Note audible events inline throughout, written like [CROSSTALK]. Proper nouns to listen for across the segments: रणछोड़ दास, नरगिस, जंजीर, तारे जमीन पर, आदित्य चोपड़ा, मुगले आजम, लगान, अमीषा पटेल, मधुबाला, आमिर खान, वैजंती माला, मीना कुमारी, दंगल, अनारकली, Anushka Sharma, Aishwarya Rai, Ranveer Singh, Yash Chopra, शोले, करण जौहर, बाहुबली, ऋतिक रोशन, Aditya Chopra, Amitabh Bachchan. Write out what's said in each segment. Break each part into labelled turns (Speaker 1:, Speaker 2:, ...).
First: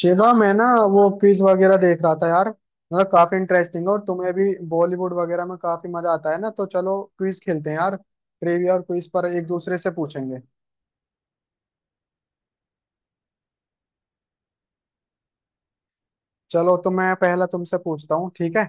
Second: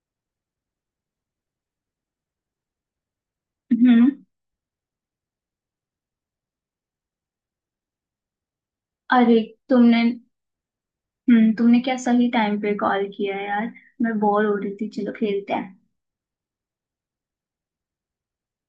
Speaker 1: शिवा मैं ना वो क्विज वगैरह देख रहा था यार। मतलब काफी इंटरेस्टिंग, और
Speaker 2: हम्म।
Speaker 1: तुम्हें भी बॉलीवुड वगैरह में काफी मजा आता है ना। तो चलो क्विज खेलते हैं यार, ट्रिविया और क्विज पर
Speaker 2: अरे,
Speaker 1: एक दूसरे से
Speaker 2: तुमने
Speaker 1: पूछेंगे।
Speaker 2: तुमने क्या सही टाइम पे कॉल किया यार। मैं बोर हो रही थी, चलो खेलते हैं।
Speaker 1: चलो, तो मैं पहला तुमसे पूछता हूँ, ठीक है।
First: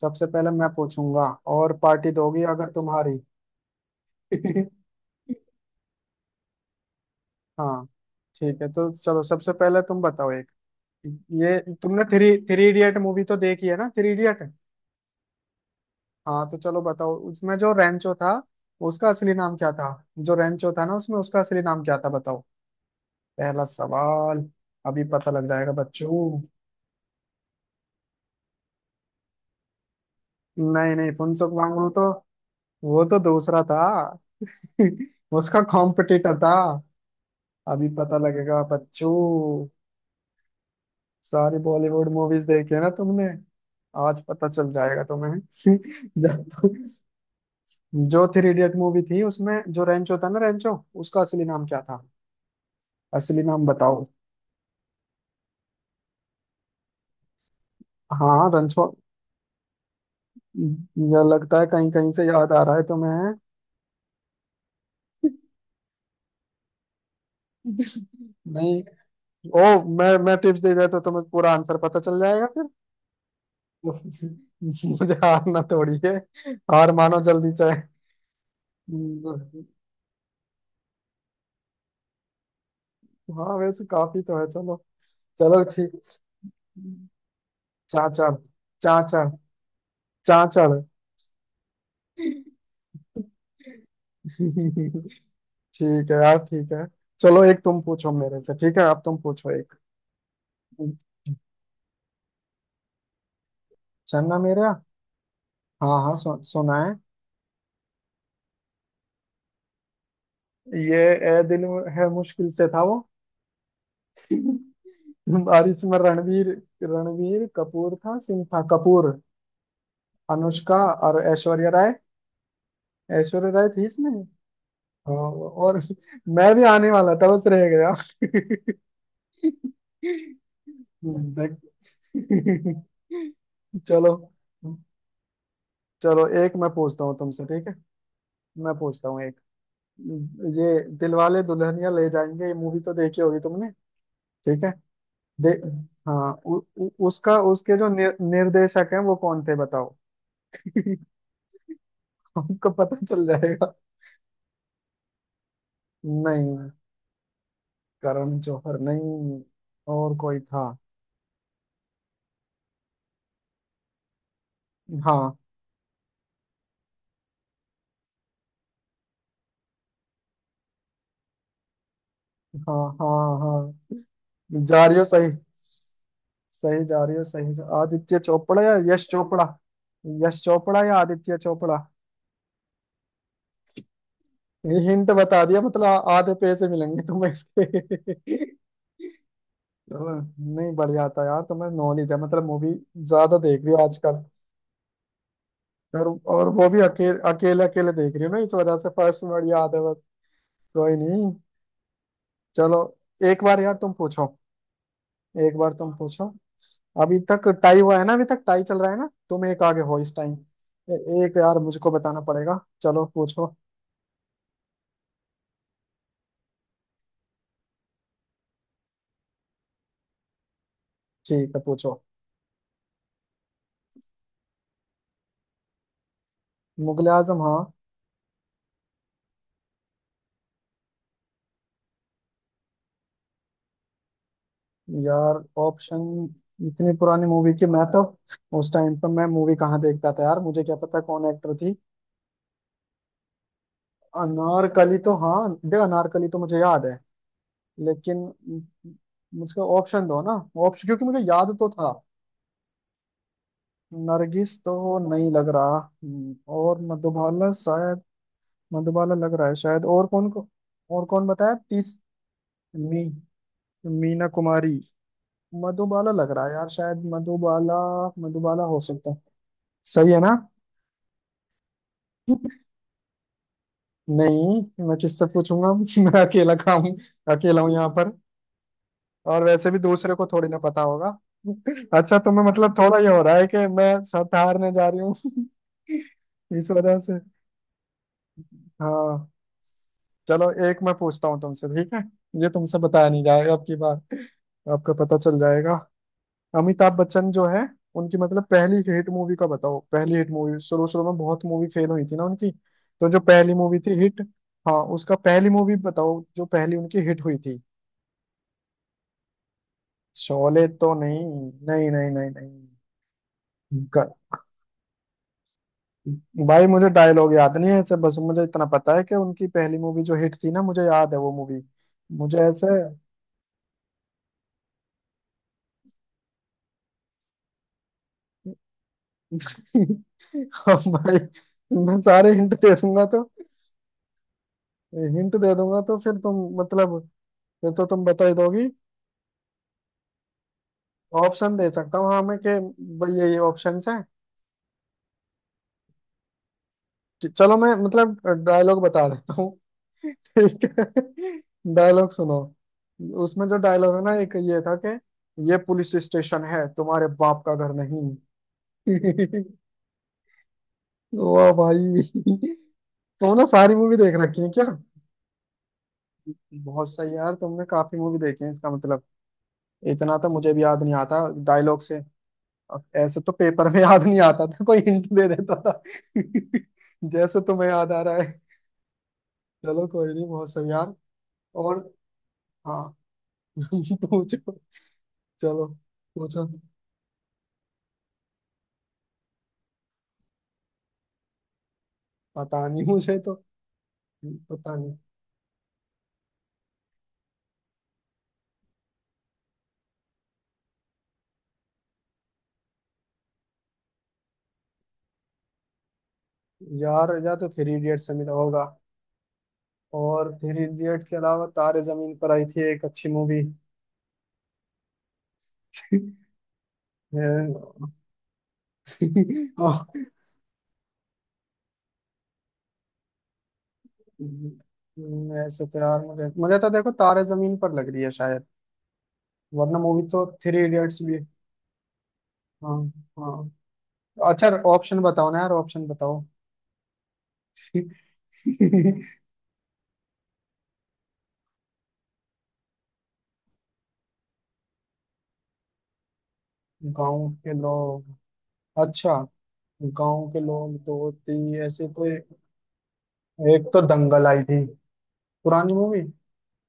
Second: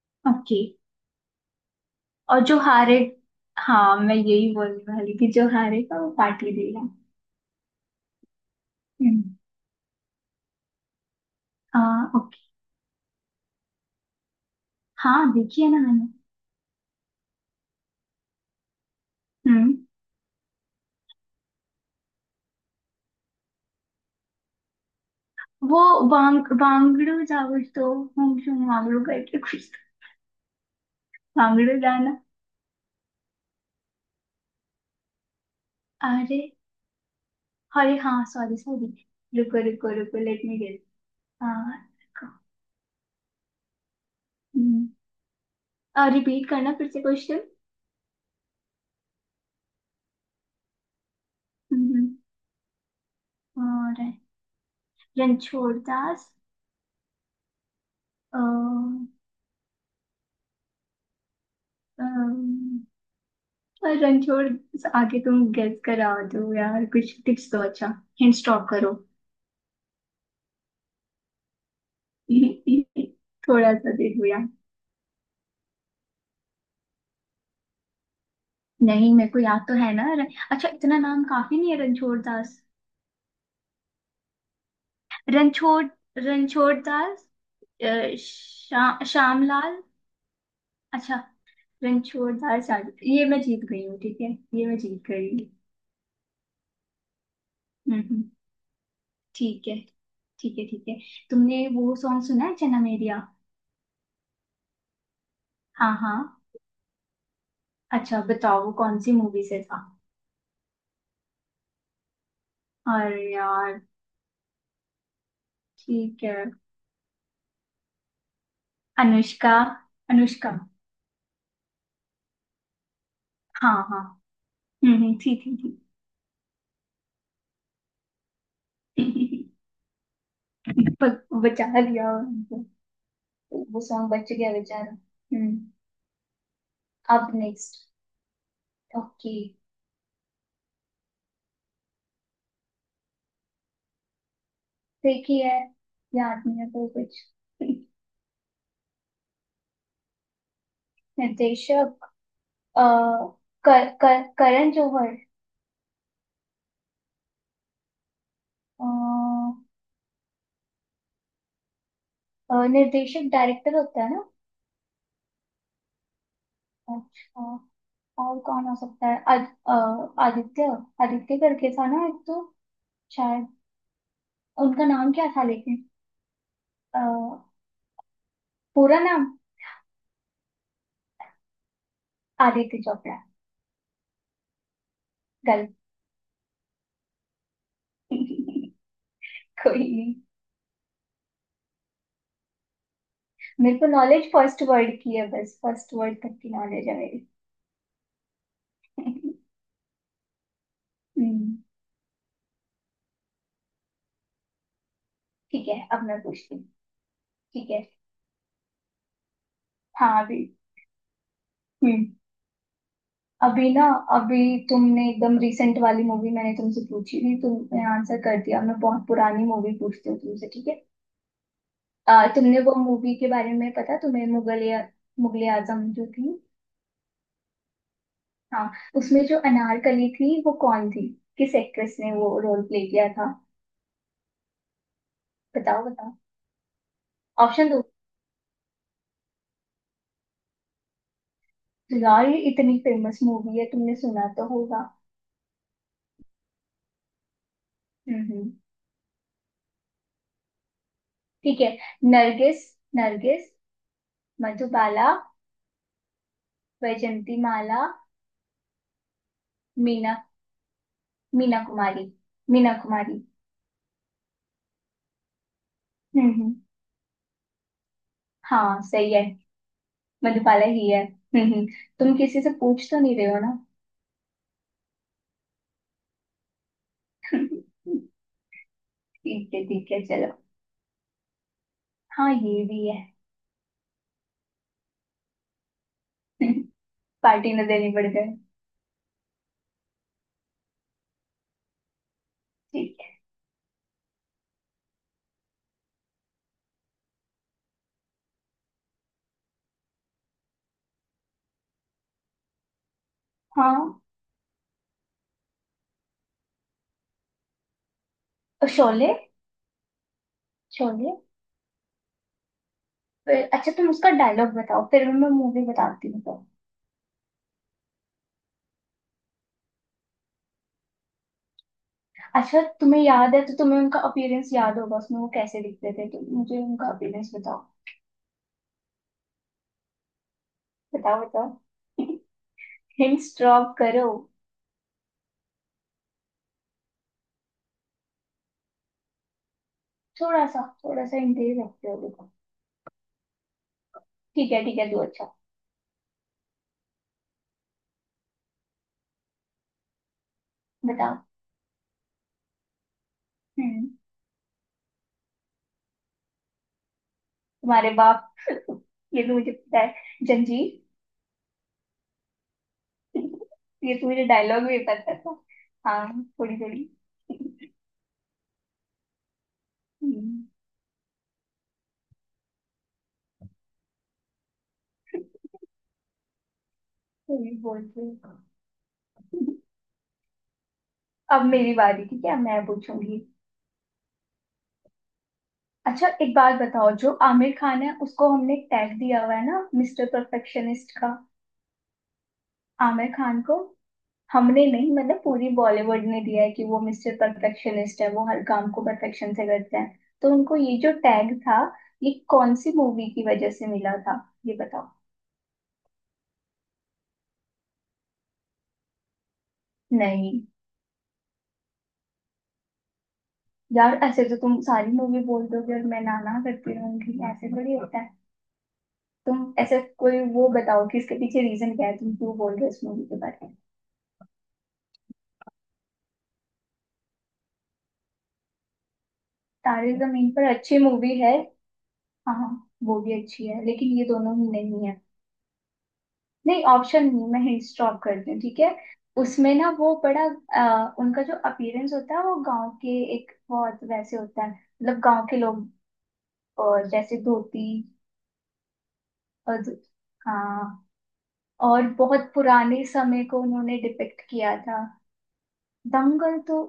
Speaker 1: सबसे पहले
Speaker 2: ओके।
Speaker 1: मैं पूछूंगा, और पार्टी
Speaker 2: और
Speaker 1: दोगी
Speaker 2: जो
Speaker 1: अगर
Speaker 2: हारे।
Speaker 1: तुम्हारी।
Speaker 2: हाँ, मैं यही बोलने
Speaker 1: [LAUGHS]
Speaker 2: वाली थी, जो हारेगा वो पार्टी देगा।
Speaker 1: हाँ, ठीक है। तो चलो
Speaker 2: हम्म।
Speaker 1: सबसे पहले तुम बताओ एक। ये तुमने
Speaker 2: हाँ।
Speaker 1: Three
Speaker 2: okay.
Speaker 1: Three idiot movie तो देखी है ना, थ्री इडियट।
Speaker 2: हाँ, देखिए ना मैंने।
Speaker 1: हाँ तो चलो बताओ, उसमें जो रेंचो था उसका असली नाम क्या
Speaker 2: हम्म।
Speaker 1: था। जो रेंचो था ना उसमें, उसका असली नाम क्या था, बताओ। पहला सवाल। अभी पता लग जाएगा
Speaker 2: वो
Speaker 1: बच्चों।
Speaker 2: वांगड़ू जा कुछ तो। हम जो वांगड़ू करके कुछ तो।
Speaker 1: नहीं नहीं, फुनसुक
Speaker 2: वांगड़ू
Speaker 1: वांगड़ू तो
Speaker 2: जाना।
Speaker 1: वो तो दूसरा था। [LAUGHS] उसका कॉम्पिटिटर
Speaker 2: अरे।
Speaker 1: था। अभी
Speaker 2: अरे
Speaker 1: पता
Speaker 2: हाँ, सॉरी
Speaker 1: लगेगा
Speaker 2: सॉरी। रुको
Speaker 1: बच्चों।
Speaker 2: रुको रुको, लेट मी गेस।
Speaker 1: सारी
Speaker 2: हाँ।
Speaker 1: बॉलीवुड मूवीज देखी है ना तुमने। आज पता चल जाएगा तुम्हें। [LAUGHS] जब
Speaker 2: रिपीट करना फिर से क्वेश्चन।
Speaker 1: जो थ्री इडियट मूवी थी उसमें, जो रेंचो था ना रेंचो, उसका असली नाम क्या था। असली नाम बताओ।
Speaker 2: और रणछोड़ दास।
Speaker 1: हाँ, रणछोड़
Speaker 2: अ,
Speaker 1: या लगता है, कहीं कहीं से याद आ रहा है
Speaker 2: अम,
Speaker 1: तुम्हें।
Speaker 2: रणछोड़। आगे तुम गेस करा दो यार, कुछ टिप्स दो। अच्छा, हिंट स्टॉप
Speaker 1: नहीं।
Speaker 2: करो।
Speaker 1: ओ, मैं टिप्स दे देता तो तुम्हें पूरा आंसर पता चल जाएगा फिर।
Speaker 2: [LAUGHS] थोड़ा सा दे
Speaker 1: [LAUGHS]
Speaker 2: दो यार।
Speaker 1: मुझे हारना थोड़ी है। हार मानो जल्दी से।
Speaker 2: नहीं, मेरे को याद तो है ना। अच्छा, इतना नाम काफी नहीं है? रणछोड़ दास।
Speaker 1: हाँ वैसे काफी तो है, चलो। चलो
Speaker 2: रणछोड़।
Speaker 1: ठीक।
Speaker 2: रणछोड़ दास।
Speaker 1: चाचड़, चाचड़,
Speaker 2: श्यामलाल।
Speaker 1: चाचड़।
Speaker 2: अच्छा। रणछोड़ दास आगे, ये मैं जीत गई हूँ, ठीक है। ये मैं जीत गई हूँ।
Speaker 1: ठीक है यार, ठीक है। चलो एक तुम पूछो
Speaker 2: हम्म।
Speaker 1: मेरे से, ठीक है, अब तुम पूछो
Speaker 2: ठीक
Speaker 1: एक।
Speaker 2: है। ठीक है ठीक है। तुमने वो सॉन्ग सुना है जन्म एरिया?
Speaker 1: चलना मेरा।
Speaker 2: हाँ
Speaker 1: हाँ हाँ,
Speaker 2: हाँ।
Speaker 1: सुना है।
Speaker 2: अच्छा बताओ वो कौन सी मूवी से था।
Speaker 1: ये ए दिल है मुश्किल से था वो।
Speaker 2: अरे यार।
Speaker 1: [LAUGHS] और इसमें
Speaker 2: ठीक है।
Speaker 1: रणवीर, रणवीर कपूर था, सिंह था, कपूर।
Speaker 2: अनुष्का। अनुष्का।
Speaker 1: अनुष्का और ऐश्वर्या राय, ऐश्वर्या राय
Speaker 2: हाँ
Speaker 1: थी
Speaker 2: हाँ।
Speaker 1: इसमें।
Speaker 2: ठीक
Speaker 1: और
Speaker 2: ठीक।
Speaker 1: और मैं भी आने वाला था, बस रह गया।
Speaker 2: ठीक। बचा लिया
Speaker 1: देख।
Speaker 2: उनको। वो
Speaker 1: [LAUGHS]
Speaker 2: सॉन्ग
Speaker 1: चलो।
Speaker 2: बच गया बेचारा। हम्म।
Speaker 1: चलो एक मैं पूछता हूँ
Speaker 2: अब
Speaker 1: तुमसे, ठीक है।
Speaker 2: नेक्स्ट।
Speaker 1: मैं पूछता हूँ
Speaker 2: ओके।
Speaker 1: एक। ये दिलवाले दुल्हनिया ले जाएंगे, ये मूवी तो देखी होगी तुमने। ठीक है दे।
Speaker 2: देखिए।
Speaker 1: हाँ,
Speaker 2: याद नहीं
Speaker 1: उ,
Speaker 2: है कोई
Speaker 1: उ,
Speaker 2: कुछ।
Speaker 1: उसका उसके जो निर्देशक हैं वो कौन थे बताओ।
Speaker 2: निर्देशक।
Speaker 1: हमको
Speaker 2: अ,
Speaker 1: पता चल जाएगा।
Speaker 2: कर, कर, करण जौहर।
Speaker 1: नहीं, करण जौहर नहीं।
Speaker 2: अ,
Speaker 1: और कोई था।
Speaker 2: निर्देशक डायरेक्टर होता है ना।
Speaker 1: हाँ
Speaker 2: अच्छा। और कौन हो सकता है? आदित्य। आदित्य करके था ना एक तो।
Speaker 1: हाँ हाँ।
Speaker 2: शायद।
Speaker 1: हाँ जा
Speaker 2: उनका
Speaker 1: रही हो
Speaker 2: नाम क्या
Speaker 1: सही,
Speaker 2: था लेकिन?
Speaker 1: सही
Speaker 2: अ,
Speaker 1: जा रही हो, सही जा, आदित्य चोपड़ा या
Speaker 2: पूरा
Speaker 1: यश
Speaker 2: नाम।
Speaker 1: चोपड़ा। यश चोपड़ा या आदित्य चोपड़ा।
Speaker 2: आदित्य चोपड़ा।
Speaker 1: ये हिंट बता दिया
Speaker 2: गलत।
Speaker 1: मतलब, आ- आधे पैसे मिलेंगे तुम्हें इसके।
Speaker 2: [LAUGHS] कोई
Speaker 1: चलो,
Speaker 2: नहीं।
Speaker 1: नहीं बढ़िया था यार, तुम्हें नॉलेज है मतलब। मूवी ज्यादा देख रही
Speaker 2: मेरे
Speaker 1: हो
Speaker 2: को
Speaker 1: आजकल।
Speaker 2: नॉलेज फर्स्ट वर्ड की है, बस फर्स्ट
Speaker 1: और
Speaker 2: वर्ड तक
Speaker 1: और
Speaker 2: की
Speaker 1: वो भी
Speaker 2: नॉलेज है
Speaker 1: अकेले
Speaker 2: मेरी।
Speaker 1: अकेले अकेले देख रही हो ना, इस वजह से फर्स्ट
Speaker 2: [LAUGHS]
Speaker 1: वर्ड याद है बस। कोई नहीं।
Speaker 2: हम्म।
Speaker 1: चलो एक बार यार तुम पूछो, एक
Speaker 2: ठीक
Speaker 1: बार
Speaker 2: है।
Speaker 1: तुम
Speaker 2: अब मैं
Speaker 1: पूछो।
Speaker 2: पूछती हूँ,
Speaker 1: अभी तक
Speaker 2: ठीक
Speaker 1: टाई
Speaker 2: है।
Speaker 1: हुआ है ना, अभी तक टाई चल रहा है ना, तुम एक आगे हो इस
Speaker 2: हाँ
Speaker 1: टाइम।
Speaker 2: अभी।
Speaker 1: एक यार मुझको
Speaker 2: हम्म
Speaker 1: बताना पड़ेगा, चलो पूछो।
Speaker 2: अभी ना। अभी। तुमने एकदम रिसेंट वाली मूवी मैंने तुमसे पूछी थी, तुमने आंसर कर दिया, मैं बहुत पुरानी मूवी पूछती हूँ तुमसे, ठीक है।
Speaker 1: ठीक है पूछो।
Speaker 2: तुमने वो मूवी के बारे में पता तुम्हें, मुगल या मुगले आजम जो थी।
Speaker 1: मुगले आजम, हाँ।
Speaker 2: हाँ। उसमें जो अनारकली थी, वो कौन थी? किस एक्ट्रेस ने वो रोल प्ले किया था?
Speaker 1: यार
Speaker 2: बताओ
Speaker 1: ऑप्शन,
Speaker 2: बताओ।
Speaker 1: इतनी पुरानी मूवी की
Speaker 2: ऑप्शन दो
Speaker 1: मैं तो, उस टाइम पर मैं मूवी कहाँ देखता था यार, मुझे क्या पता कौन एक्टर थी।
Speaker 2: यार, ये इतनी फेमस मूवी है, तुमने सुना तो होगा।
Speaker 1: अनारकली तो हाँ दे, अनारकली तो मुझे याद है, लेकिन
Speaker 2: हम्म।
Speaker 1: मुझको ऑप्शन दो ना। ऑप्शन, क्योंकि मुझे याद
Speaker 2: ठीक
Speaker 1: तो
Speaker 2: है।
Speaker 1: था।
Speaker 2: नरगिस। नरगिस।
Speaker 1: नरगिस तो
Speaker 2: मधुबाला।
Speaker 1: नहीं लग रहा। और
Speaker 2: वैजंती
Speaker 1: मधुबाला
Speaker 2: माला।
Speaker 1: शायद। मधुबाला लग रहा है शायद, और
Speaker 2: मीना
Speaker 1: कौन को, और कौन बताया
Speaker 2: मीना
Speaker 1: तीस।
Speaker 2: कुमारी। मीना
Speaker 1: मी
Speaker 2: कुमारी।
Speaker 1: मीना कुमारी। मधुबाला लग रहा है
Speaker 2: हम्म।
Speaker 1: यार, शायद मधुबाला। मधुबाला हो
Speaker 2: हाँ
Speaker 1: सकता
Speaker 2: सही
Speaker 1: है।
Speaker 2: है।
Speaker 1: सही है ना।
Speaker 2: मधुबाला ही है। हम्म। तुम किसी से पूछ तो नहीं रहे हो?
Speaker 1: नहीं, मैं किससे पूछूंगा। [LAUGHS] मैं अकेला काम,
Speaker 2: ना।
Speaker 1: अकेला हूँ यहाँ
Speaker 2: [LAUGHS]
Speaker 1: पर। और वैसे भी
Speaker 2: ठीक है
Speaker 1: दूसरे को
Speaker 2: चलो।
Speaker 1: थोड़ी ना पता होगा। [LAUGHS] अच्छा
Speaker 2: हाँ
Speaker 1: तुम्हें
Speaker 2: ये
Speaker 1: मतलब
Speaker 2: भी है।
Speaker 1: थोड़ा ये हो रहा है कि मैं सब हारने जा रही हूँ।
Speaker 2: [LAUGHS]
Speaker 1: [LAUGHS] इस वजह से।
Speaker 2: पार्टी न देनी पड़ जाए।
Speaker 1: हाँ। चलो एक मैं पूछता हूँ तुमसे, ठीक है। ये तुमसे
Speaker 2: ठीक
Speaker 1: बताया
Speaker 2: है।
Speaker 1: नहीं जाएगा अब की बार। आपका पता चल जाएगा। अमिताभ बच्चन जो है, उनकी मतलब पहली हिट मूवी का बताओ, पहली हिट मूवी। शुरू शुरू में बहुत मूवी फेल हुई थी ना उनकी, तो जो पहली
Speaker 2: हाँ।
Speaker 1: मूवी थी हिट। हाँ, उसका पहली मूवी बताओ, जो पहली उनकी हिट हुई थी।
Speaker 2: और शोले।
Speaker 1: शोले तो
Speaker 2: शोले।
Speaker 1: नहीं। नहीं नहीं नहीं नहीं।
Speaker 2: फिर अच्छा, तुम उसका
Speaker 1: ग-
Speaker 2: डायलॉग बताओ फिर मैं मूवी बताती हूँ तो।
Speaker 1: भाई मुझे डायलॉग याद नहीं है ऐसे, बस मुझे इतना पता है कि उनकी पहली मूवी जो हिट थी ना, मुझे याद है वो मूवी। मुझे
Speaker 2: अच्छा
Speaker 1: ऐसे।
Speaker 2: तुम्हें याद है तो तुम्हें उनका अपीयरेंस याद होगा, उसमें वो कैसे दिखते थे, तो मुझे उनका अपीयरेंस बताओ।
Speaker 1: [LAUGHS] हाँ भाई,
Speaker 2: बताओ
Speaker 1: मैं
Speaker 2: बताओ।
Speaker 1: सारे हिंट दे
Speaker 2: [LAUGHS]
Speaker 1: दूंगा तो।
Speaker 2: हिंट्स ड्रॉप करो।
Speaker 1: हिंट दे दूंगा तो फिर तुम मतलब, फिर तो तुम बता ही दोगी।
Speaker 2: थोड़ा सा हिंट दे
Speaker 1: ऑप्शन दे
Speaker 2: सकते हो
Speaker 1: सकता हूँ हाँ
Speaker 2: देखो।
Speaker 1: मैं कि, भाई ये ऑप्शंस हैं।
Speaker 2: ठीक है तो। अच्छा
Speaker 1: चलो मैं मतलब डायलॉग बता देता हूँ। ठीक
Speaker 2: बताओ।
Speaker 1: है डायलॉग सुनो। उसमें जो
Speaker 2: हम्म।
Speaker 1: डायलॉग है ना एक ये था कि, ये पुलिस स्टेशन है, तुम्हारे बाप का घर
Speaker 2: तुम्हारे बाप। [LAUGHS] ये तो
Speaker 1: नहीं।
Speaker 2: मुझे
Speaker 1: [LAUGHS]
Speaker 2: पता है, जंजीर।
Speaker 1: वाह भाई।
Speaker 2: [LAUGHS]
Speaker 1: तुम ना सारी
Speaker 2: ये
Speaker 1: मूवी
Speaker 2: तो
Speaker 1: देख
Speaker 2: मुझे
Speaker 1: रखी है
Speaker 2: डायलॉग
Speaker 1: क्या।
Speaker 2: भी पता था। हाँ। थोड़ी थोड़ी।
Speaker 1: बहुत सही यार, तुमने काफी मूवी देखी है इसका मतलब। इतना तो
Speaker 2: हम्म,
Speaker 1: मुझे भी याद नहीं आता डायलॉग से। अब ऐसे तो पेपर में याद नहीं आता था, कोई हिंट दे देता था। [LAUGHS] जैसे
Speaker 2: थोड़ी
Speaker 1: तुम्हें
Speaker 2: बहुत
Speaker 1: याद आ रहा
Speaker 2: थोड़ी।
Speaker 1: है। चलो कोई नहीं, बहुत सही यार।
Speaker 2: अब मेरी
Speaker 1: और
Speaker 2: बारी, ठीक है, मैं
Speaker 1: हाँ।
Speaker 2: पूछूंगी।
Speaker 1: [LAUGHS] पूछो, चलो
Speaker 2: अच्छा एक
Speaker 1: पूछो।
Speaker 2: बात बताओ, जो आमिर खान है उसको हमने टैग दिया हुआ है ना मिस्टर परफेक्शनिस्ट का।
Speaker 1: पता नहीं
Speaker 2: आमिर
Speaker 1: मुझे तो।
Speaker 2: खान को। हमने
Speaker 1: पता
Speaker 2: नहीं
Speaker 1: नहीं
Speaker 2: मतलब पूरी बॉलीवुड ने दिया है कि वो मिस्टर परफेक्शनिस्ट है, वो हर काम को परफेक्शन से करते हैं, तो उनको ये जो टैग था, ये कौन सी मूवी की वजह से मिला था, ये बताओ।
Speaker 1: यार, या तो थ्री इडियट से मिला होगा, और
Speaker 2: नहीं।
Speaker 1: थ्री इडियट के अलावा तारे जमीन पर आई थी एक अच्छी मूवी।
Speaker 2: यार ऐसे तो तुम सारी मूवी बोल दोगे और मैं ना
Speaker 1: [LAUGHS]
Speaker 2: ना करती रहूंगी, ऐसे थोड़ी होता है। तुम ऐसे कोई वो बताओ कि इसके पीछे रीजन क्या है, तुम क्यों बोल रहे हो इस मूवी के बारे में।
Speaker 1: ऐसे तो यार मुझे मुझे तो देखो तारे जमीन पर लग रही है शायद, वरना
Speaker 2: तारे
Speaker 1: मूवी तो
Speaker 2: जमीन पर
Speaker 1: थ्री
Speaker 2: अच्छी
Speaker 1: इडियट्स भी।
Speaker 2: मूवी है। हाँ हाँ,
Speaker 1: हाँ
Speaker 2: वो भी अच्छी है
Speaker 1: हाँ।
Speaker 2: लेकिन ये दोनों
Speaker 1: अच्छा
Speaker 2: ही नहीं
Speaker 1: ऑप्शन
Speaker 2: है।
Speaker 1: बताओ ना यार, ऑप्शन बताओ।
Speaker 2: नहीं ऑप्शन नहीं, मैं हिंट स्टॉप
Speaker 1: [LAUGHS]
Speaker 2: करती हूँ, ठीक है। उसमें ना वो बड़ा। उनका जो अपीयरेंस होता है वो गांव के एक बहुत वैसे होता है, मतलब गांव के लोग। जैसे
Speaker 1: गांव के
Speaker 2: धोती।
Speaker 1: लोग, अच्छा।
Speaker 2: और।
Speaker 1: गांव के लोग
Speaker 2: हाँ।
Speaker 1: दो तीन
Speaker 2: और
Speaker 1: ऐसे तो।
Speaker 2: बहुत पुराने समय को
Speaker 1: एक
Speaker 2: उन्होंने
Speaker 1: तो
Speaker 2: डिपिक्ट
Speaker 1: दंगल आई
Speaker 2: किया
Speaker 1: थी,
Speaker 2: था।
Speaker 1: पुरानी मूवी।
Speaker 2: दंगल तो।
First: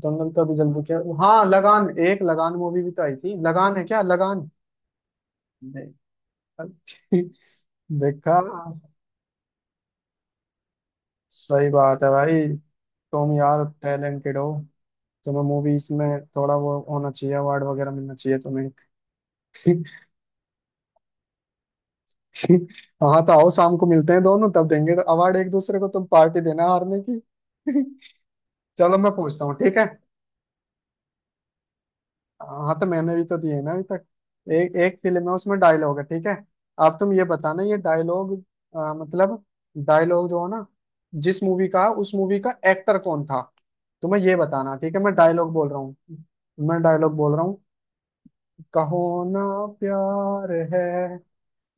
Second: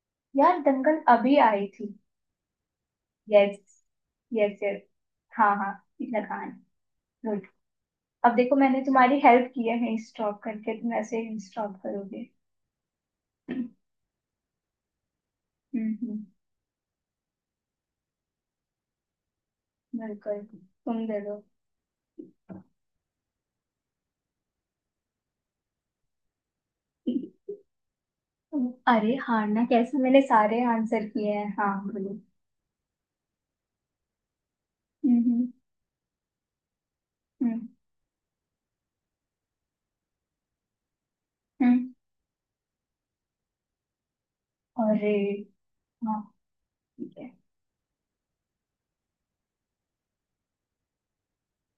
Speaker 1: दंगल का भी
Speaker 2: यार
Speaker 1: जल्दी क्या,
Speaker 2: दंगल अभी
Speaker 1: हाँ
Speaker 2: आई
Speaker 1: लगान,
Speaker 2: थी।
Speaker 1: एक लगान मूवी भी तो आई थी,
Speaker 2: यस।
Speaker 1: लगान है क्या, लगान।
Speaker 2: Yes yes. हाँ हाँ।
Speaker 1: देखा।
Speaker 2: लगान। गुड।
Speaker 1: [LAUGHS]
Speaker 2: अब
Speaker 1: देखा।
Speaker 2: देखो मैंने तुम्हारी हेल्प की है स्टॉप करके, तुम ऐसे ही
Speaker 1: सही
Speaker 2: स्टॉप
Speaker 1: बात है
Speaker 2: करोगे।
Speaker 1: भाई। तुम यार
Speaker 2: हम्म
Speaker 1: टैलेंटेड हो, तुम्हें मूवीज में
Speaker 2: हम्म।
Speaker 1: थोड़ा वो होना चाहिए, अवार्ड वगैरह मिलना चाहिए तुम्हें।
Speaker 2: बिल्कुल। तुम दे दो।
Speaker 1: [LAUGHS] हाँ तो आओ शाम को मिलते हैं दोनों, तब देंगे अवार्ड एक दूसरे को, तुम पार्टी देना हारने की। [LAUGHS] चलो मैं
Speaker 2: अरे
Speaker 1: पूछता हूँ,
Speaker 2: हारना
Speaker 1: ठीक है।
Speaker 2: कैसे, मैंने सारे आंसर किए हैं। हाँ बोलो।
Speaker 1: हाँ तो मैंने भी तो दिए ना अभी तक। एक, एक फिल्म है
Speaker 2: हम्म।
Speaker 1: उसमें डायलॉग है ठीक है। आप, तुम ये बताना
Speaker 2: हम्म
Speaker 1: ये डायलॉग। मतलब, डायलॉग जो है ना, जिस मूवी का,
Speaker 2: हम्म।
Speaker 1: उस मूवी का एक्टर कौन था। तुम्हें ये बताना, ठीक है
Speaker 2: अरे।
Speaker 1: मैं डायलॉग बोल रहा हूँ।
Speaker 2: हाँ।
Speaker 1: मैं डायलॉग
Speaker 2: ठीक है।
Speaker 1: बोल रहा हूँ। कहो ना प्यार है,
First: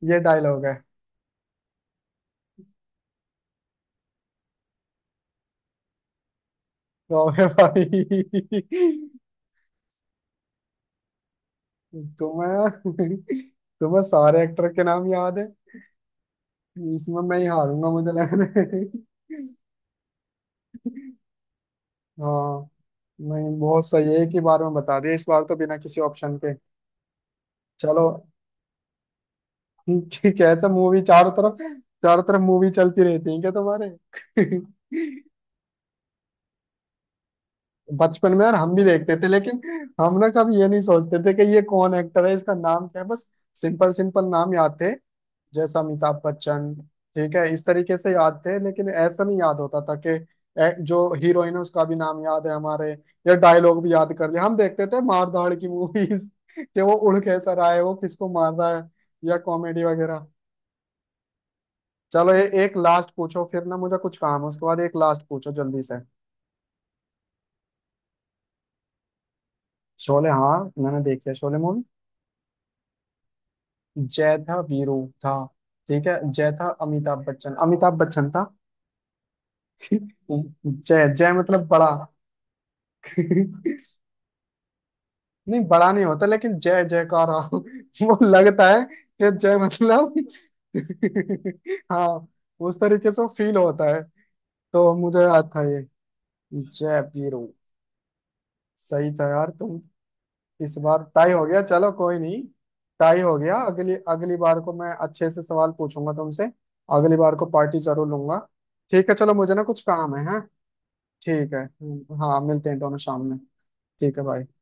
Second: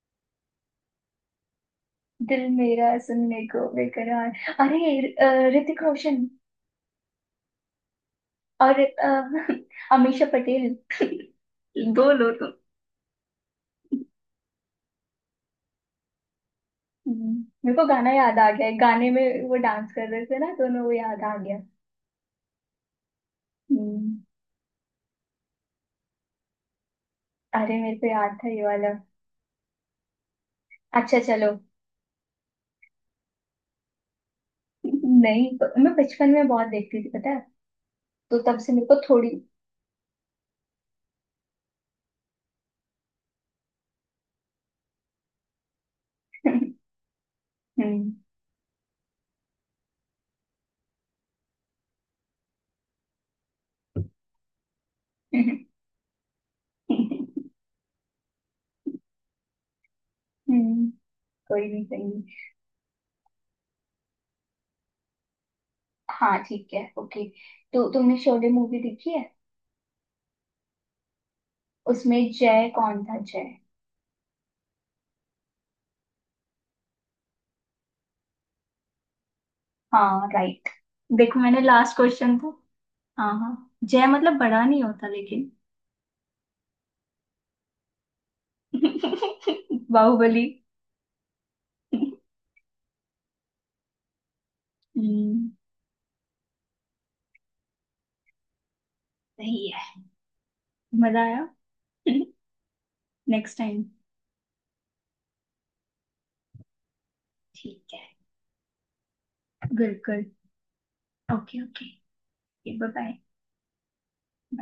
Speaker 1: ये डायलॉग है।
Speaker 2: दिल मेरा सुनने को बेकरार। अरे, ऋतिक रोशन।
Speaker 1: तो भाई।
Speaker 2: और
Speaker 1: [LAUGHS]
Speaker 2: [LAUGHS] अमीषा पटेल। [LAUGHS] बोलो तुम।
Speaker 1: तुम्हें, तुम्हें सारे एक्टर के नाम याद है। इसमें मैं ही
Speaker 2: मेरे को
Speaker 1: हारूंगा मुझे
Speaker 2: गाना
Speaker 1: लग
Speaker 2: याद आ
Speaker 1: रहा
Speaker 2: गया है।
Speaker 1: है।
Speaker 2: गाने में वो डांस कर रहे थे ना दोनों, वो याद आ गया।
Speaker 1: हाँ। नहीं बहुत सही है,
Speaker 2: हम्म।
Speaker 1: एक ही बार में बता दिया इस बार तो, बिना किसी ऑप्शन के।
Speaker 2: अरे मेरे
Speaker 1: चलो
Speaker 2: को याद था ये वाला।
Speaker 1: ठीक है। ऐसा मूवी
Speaker 2: अच्छा
Speaker 1: चारों
Speaker 2: चलो।
Speaker 1: तरफ, चारों तरफ मूवी चलती रहती है क्या तुम्हारे।
Speaker 2: नहीं। मैं बचपन में बहुत देखती थी पता है।
Speaker 1: बचपन
Speaker 2: तो
Speaker 1: में यार
Speaker 2: तब से
Speaker 1: हम भी
Speaker 2: मेरे को
Speaker 1: देखते थे
Speaker 2: थोड़ी।
Speaker 1: लेकिन, हम ना कभी ये नहीं सोचते थे कि ये कौन एक्टर है, इसका नाम क्या है बस। सिंपल सिंपल नाम याद थे, जैसे अमिताभ
Speaker 2: [LAUGHS]
Speaker 1: बच्चन, ठीक है इस तरीके से
Speaker 2: हम्म
Speaker 1: याद थे। लेकिन ऐसा नहीं याद होता था कि, जो हीरोइन है उसका भी नाम याद है हमारे, या डायलॉग भी याद कर लिया। हम देखते थे मार धाड़ की मूवीज। [LAUGHS] कि वो उड़ कैसा रहा है, वो किसको मार रहा है, या कॉमेडी वगैरह।
Speaker 2: हम्म। कोई नहीं कोई नहीं।
Speaker 1: चलो ये एक लास्ट पूछो फिर ना, मुझे कुछ काम है उसके बाद, एक लास्ट पूछो जल्दी से।
Speaker 2: हाँ ठीक है ओके। तो तुमने शोले मूवी देखी है?
Speaker 1: शोले हाँ, मैंने देखी है शोले।
Speaker 2: उसमें जय कौन था, जय?
Speaker 1: जय था, वीरू था। ठीक है, जय था अमिताभ बच्चन, अमिताभ बच्चन था। [LAUGHS]
Speaker 2: हाँ राइट।
Speaker 1: जय, जय
Speaker 2: देखो मैंने
Speaker 1: मतलब बड़ा।
Speaker 2: लास्ट क्वेश्चन था। हाँ हाँ,
Speaker 1: [LAUGHS]
Speaker 2: जय मतलब बड़ा नहीं होता लेकिन।
Speaker 1: नहीं बड़ा नहीं होता लेकिन, जय जयकार [LAUGHS] वो लगता है कि जय
Speaker 2: [LAUGHS]
Speaker 1: मतलब।
Speaker 2: बाहुबली।
Speaker 1: [LAUGHS] हाँ उस तरीके से फील होता है। तो मुझे याद
Speaker 2: हम्म।
Speaker 1: था ये, जय वीरू। सही था यार
Speaker 2: सही
Speaker 1: तुम।
Speaker 2: है।
Speaker 1: इस बार
Speaker 2: मजा
Speaker 1: टाई
Speaker 2: आया।
Speaker 1: हो गया, चलो कोई
Speaker 2: [LAUGHS]
Speaker 1: नहीं। टाई हो गया,
Speaker 2: नेक्स्ट टाइम।
Speaker 1: अगली अगली बार को मैं अच्छे से सवाल पूछूंगा तुमसे। अगली बार को पार्टी
Speaker 2: ठीक है।
Speaker 1: जरूर लूंगा। ठीक है चलो मुझे ना कुछ काम है,
Speaker 2: बिल्कुल।
Speaker 1: है? ठीक
Speaker 2: ओके
Speaker 1: है।
Speaker 2: ओके।
Speaker 1: हाँ मिलते हैं
Speaker 2: बाय
Speaker 1: दोनों
Speaker 2: बाय।
Speaker 1: शाम में। ठीक है भाई।